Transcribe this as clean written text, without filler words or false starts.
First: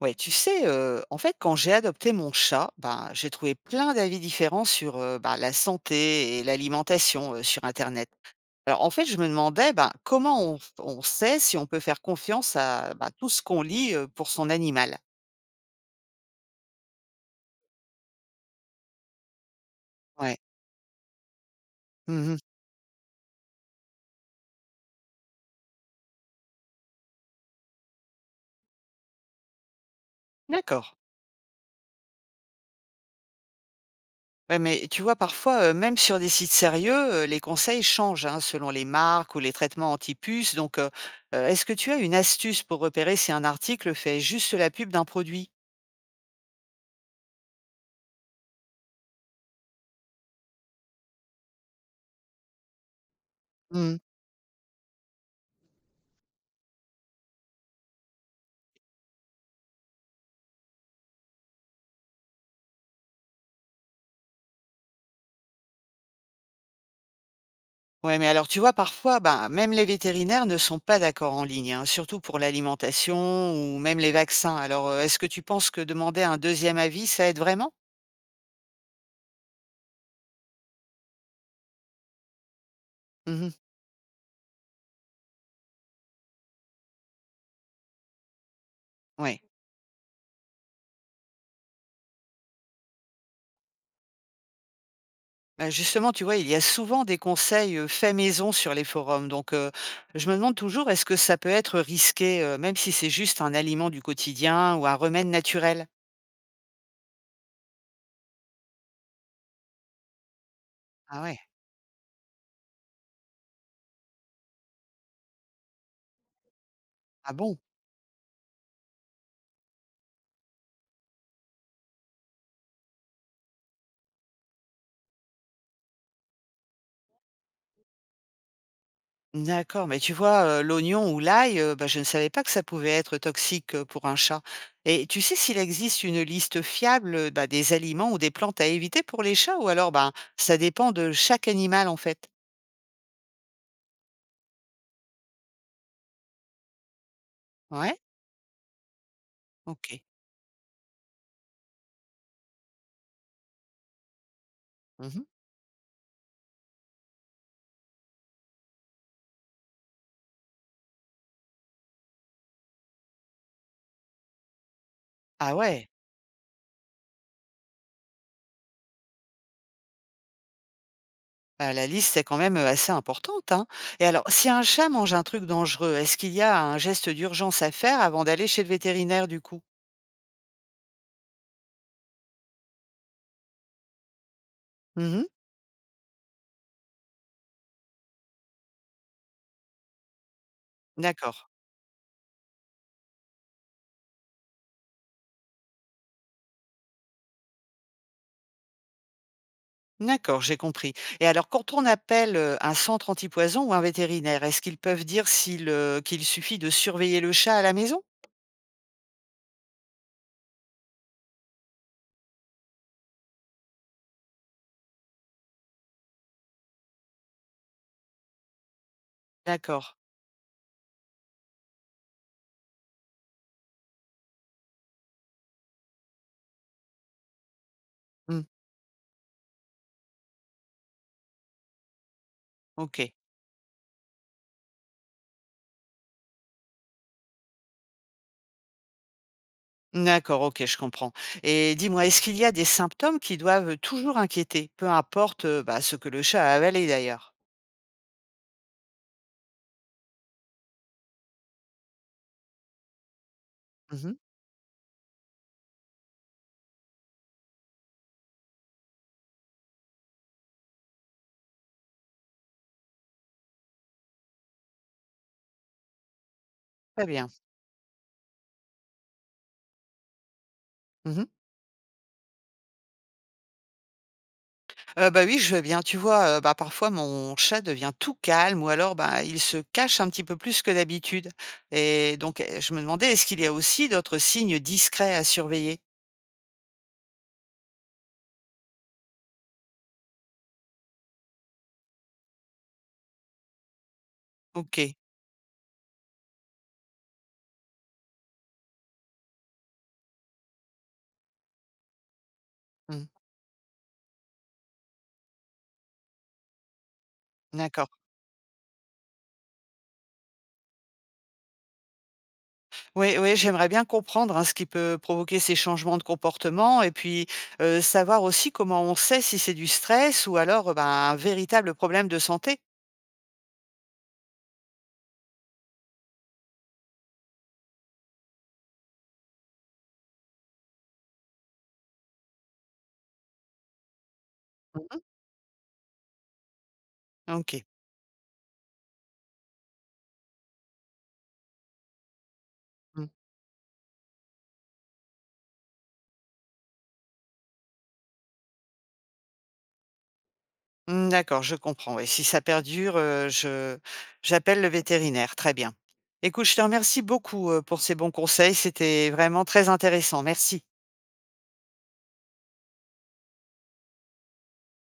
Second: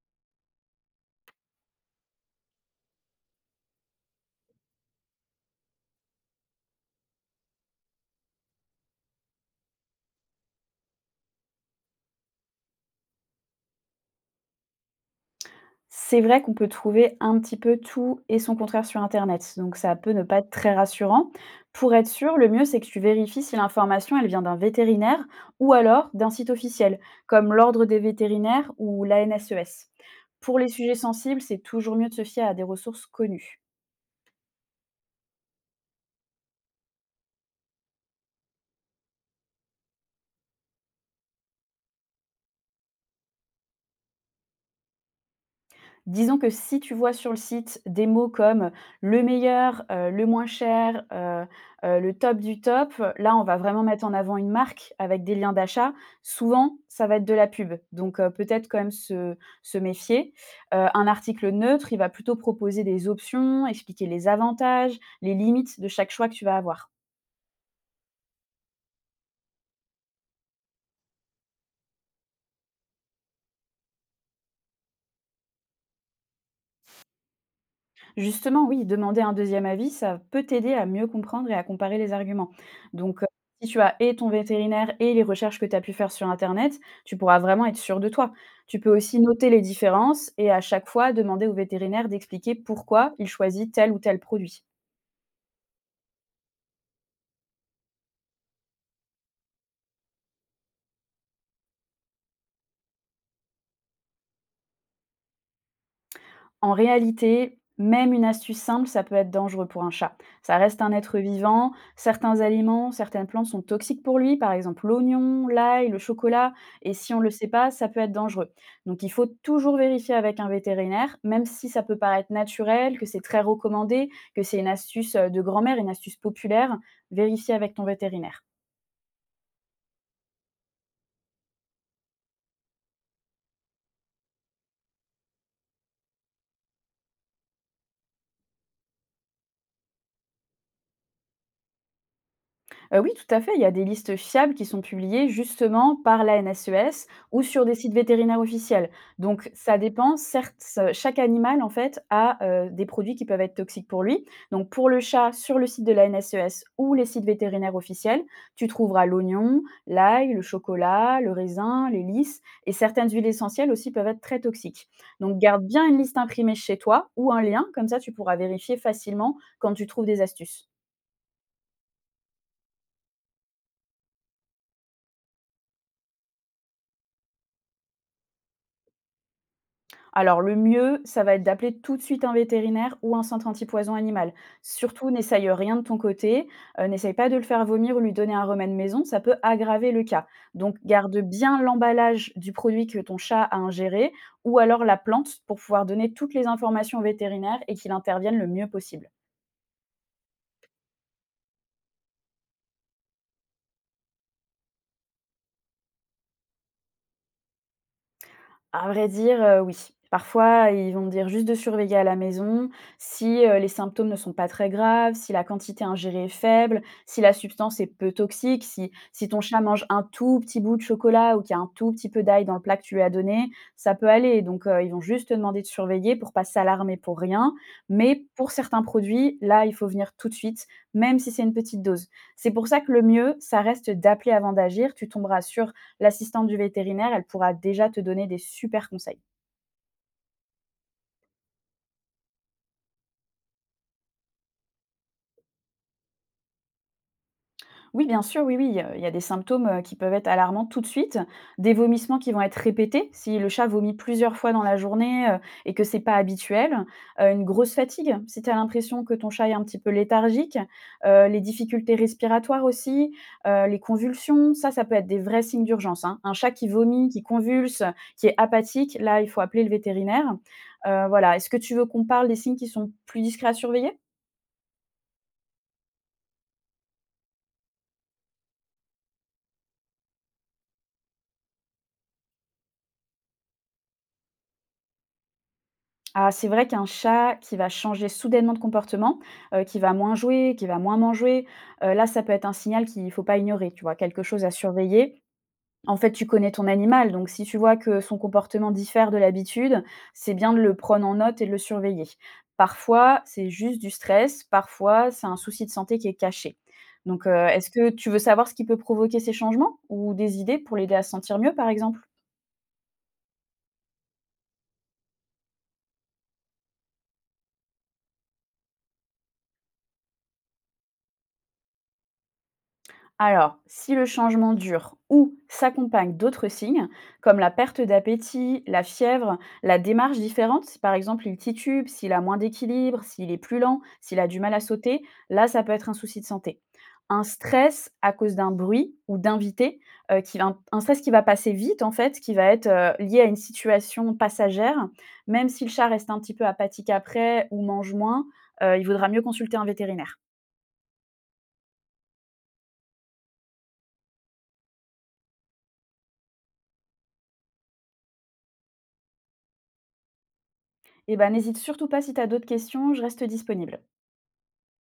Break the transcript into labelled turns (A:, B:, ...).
A: Ouais, tu sais, en fait, quand j'ai adopté mon chat, ben, j'ai trouvé plein d'avis différents sur, bah, la santé et l'alimentation, sur internet. Alors, en fait, je me demandais, ben, comment on sait si on peut faire confiance à, bah, tout ce qu'on lit, pour son animal?
B: C'est vrai qu'on peut trouver un petit peu tout et son contraire sur internet, donc ça peut ne
A: Ouais.
B: pas être très rassurant. Pour être sûr,
A: Mmh.
B: le mieux, c'est que tu vérifies si l'information, elle vient d'un vétérinaire ou alors d'un site officiel, comme l'Ordre des vétérinaires ou l'ANSES. Pour les
A: D'accord.
B: sujets sensibles, c'est toujours mieux de se fier à des ressources connues.
A: Ouais, mais tu vois, parfois, même sur des sites sérieux, les conseils changent, hein, selon les marques ou les traitements anti-puces. Donc, est-ce que tu as une astuce pour repérer si un article fait juste la pub d'un produit?
B: Disons que si tu vois sur le site des mots comme le meilleur, le moins cher, le top du top, là, on va vraiment
A: Mmh.
B: mettre en avant une marque avec des liens d'achat. Souvent, ça va être de la pub, donc peut-être quand même se méfier. Un article neutre, il va plutôt proposer des options, expliquer les avantages, les limites de chaque choix que tu vas avoir.
A: Ouais, mais alors tu vois, parfois, ben, même les vétérinaires ne sont pas d'accord en ligne, hein, surtout pour l'alimentation ou même les vaccins. Alors, est-ce que tu penses que demander un deuxième avis, ça aide vraiment?
B: Justement, oui, demander un deuxième avis, ça peut t'aider à mieux comprendre et à comparer les arguments. Donc, heu,
A: Mhm.
B: Si tu as et ton vétérinaire et les recherches que tu as pu faire sur internet, tu pourras vraiment être sûr de toi. Tu peux aussi
A: Ouais.
B: noter les différences et à chaque fois demander au vétérinaire d'expliquer pourquoi il choisit tel ou tel produit.
A: Ben, justement, tu vois, il y a souvent des conseils faits maison sur les forums. Donc, je me demande toujours, est-ce que ça peut être risqué, même si c'est juste un aliment du quotidien ou un remède naturel?
B: En réalité, même une astuce simple, ça peut être dangereux pour un chat. Ça reste un être
A: Ah ouais.
B: vivant, certains aliments, certaines plantes sont toxiques pour lui, par exemple l'oignon, l'ail, le chocolat, et si on ne le
A: Ah
B: sait
A: bon?
B: pas, ça peut être dangereux. Donc il faut toujours vérifier avec un vétérinaire, même si ça peut paraître naturel, que c'est très recommandé, que c'est une astuce de grand-mère, une astuce populaire, vérifier avec ton vétérinaire.
A: D'accord, mais tu vois, l'oignon ou l'ail, bah, je ne savais pas que ça pouvait être toxique, pour un chat. Et tu sais s'il existe une liste fiable, bah, des aliments ou des plantes à éviter pour les chats ou alors, ben, ça dépend de chaque animal en fait?
B: Oui, tout à fait, il y a des listes fiables qui sont publiées justement par la l'ANSES ou sur des sites
A: Ouais?
B: vétérinaires officiels. Donc ça
A: OK.
B: dépend, certes, ce chaque animal, en fait, a, des produits qui peuvent être toxiques pour lui. Donc pour le
A: Mmh.
B: chat, sur le site de la l'ANSES ou les sites vétérinaires officiels, tu trouveras l'oignon, l'ail, le chocolat, le raisin, les lys, et certaines huiles essentielles aussi peuvent être très toxiques. Donc
A: Ah
B: garde bien
A: ouais,
B: une liste imprimée chez toi ou un lien, comme ça tu pourras vérifier facilement quand tu trouves des astuces.
A: bah, la liste est quand même, assez importante, hein. Et alors si un chat mange un truc dangereux, est-ce qu'il y a un geste d'urgence à faire avant d'aller chez le vétérinaire du coup?
B: Alors le mieux, ça va être d'appeler tout de suite un vétérinaire ou un centre antipoison animal. Surtout,
A: Mmh.
B: n'essaye rien de ton côté, n'essaye pas de le faire vomir ou lui donner un remède maison, ça peut aggraver le cas. Donc garde
A: D'accord.
B: bien l'emballage du produit que ton chat a ingéré ou alors la plante pour pouvoir donner toutes les informations au vétérinaire et qu'il intervienne le mieux possible.
A: D'accord, j'ai compris. Et alors, quand on appelle un centre antipoison ou un vétérinaire, est-ce qu'ils peuvent dire s'il, qu'il suffit de surveiller le chat à la maison?
B: À vrai dire, oui. Parfois, ils vont me dire juste de surveiller à la maison si, les symptômes ne sont pas très graves, si la quantité ingérée est faible, si la substance est peu toxique, si ton chat
A: D'accord.
B: mange un tout petit bout de chocolat ou qu'il y a un tout petit peu d'ail dans le plat que tu lui as donné, ça peut aller. Ils vont juste te demander de surveiller pour pas s'alarmer pour rien. Mais
A: Hmm.
B: pour certains produits, là, il faut venir tout de suite, même si c'est une petite dose. C'est pour ça que
A: Ok.
B: le mieux, ça reste d'appeler avant d'agir. Tu tomberas sur l'assistante du vétérinaire, elle pourra déjà te donner des super conseils.
A: D'accord, ok, je comprends. Et dis-moi, est-ce qu'il y a des symptômes qui doivent toujours inquiéter, peu importe bah, ce que le chat a avalé d'ailleurs?
B: Oui, bien sûr, oui, oui, il y a des symptômes qui peuvent être alarmants tout de suite, des vomissements qui vont être répétés si le chat vomit
A: Mhm.
B: plusieurs fois dans la journée, et que c'est pas habituel, une grosse fatigue si tu as l'impression que ton chat est un petit peu léthargique, les difficultés respiratoires aussi, les convulsions, ça peut être des vrais signes d'urgence, hein. Un chat qui
A: Très
B: vomit, qui
A: bien.
B: convulse, qui est apathique, là, il faut appeler le vétérinaire.
A: Mhm.
B: Voilà. Est-ce que tu veux qu'on parle des signes qui sont plus discrets à surveiller?
A: Oui, je veux bien. Tu vois, bah, parfois mon chat devient tout calme ou alors, bah, il se cache un petit peu plus que d'habitude et donc je me demandais, est-ce qu'il y a aussi d'autres signes discrets à surveiller?
B: Ah, c'est vrai qu'un chat qui va changer soudainement de comportement, qui va moins jouer, qui va moins manger, là, ça peut être un signal qu'il ne faut pas ignorer, tu vois? Quelque chose à
A: OK.
B: surveiller. En fait, tu connais ton animal, donc si tu vois que son comportement diffère de l'habitude, c'est bien de le prendre en note et de le surveiller.
A: Mmh.
B: Parfois, c'est juste du stress, parfois, c'est un souci de santé qui est caché. Est-ce
A: D'accord.
B: que tu veux savoir ce qui peut provoquer ces changements ou des idées pour l'aider à se sentir mieux, par exemple?
A: Oui, oui, j'aimerais bien comprendre, hein, ce qui peut provoquer ces changements de comportement et puis, savoir aussi comment on sait si c'est du stress ou alors, ben, un véritable problème de santé.
B: Alors, si le changement dure ou s'accompagne d'autres signes, comme la perte d'appétit, la fièvre, la démarche différente, si par exemple il titube, s'il a moins d'équilibre, s'il est plus lent, s'il a du mal à
A: Mmh.
B: sauter, là, ça peut être un souci de santé. Un
A: OK.
B: stress à cause d'un bruit ou d'invité, un stress qui va passer vite en fait, qui va être
A: Mmh.
B: lié à une situation passagère, même si le chat reste un petit peu apathique après ou mange moins, il vaudra mieux consulter un vétérinaire.
A: Mmh, d'accord, je comprends. Et si ça perdure, je j'appelle le vétérinaire, très bien. Écoute, je te remercie beaucoup, pour ces bons conseils, c'était vraiment très intéressant. Merci.
B: Et ben, n'hésite surtout pas si tu as d'autres questions, je reste disponible.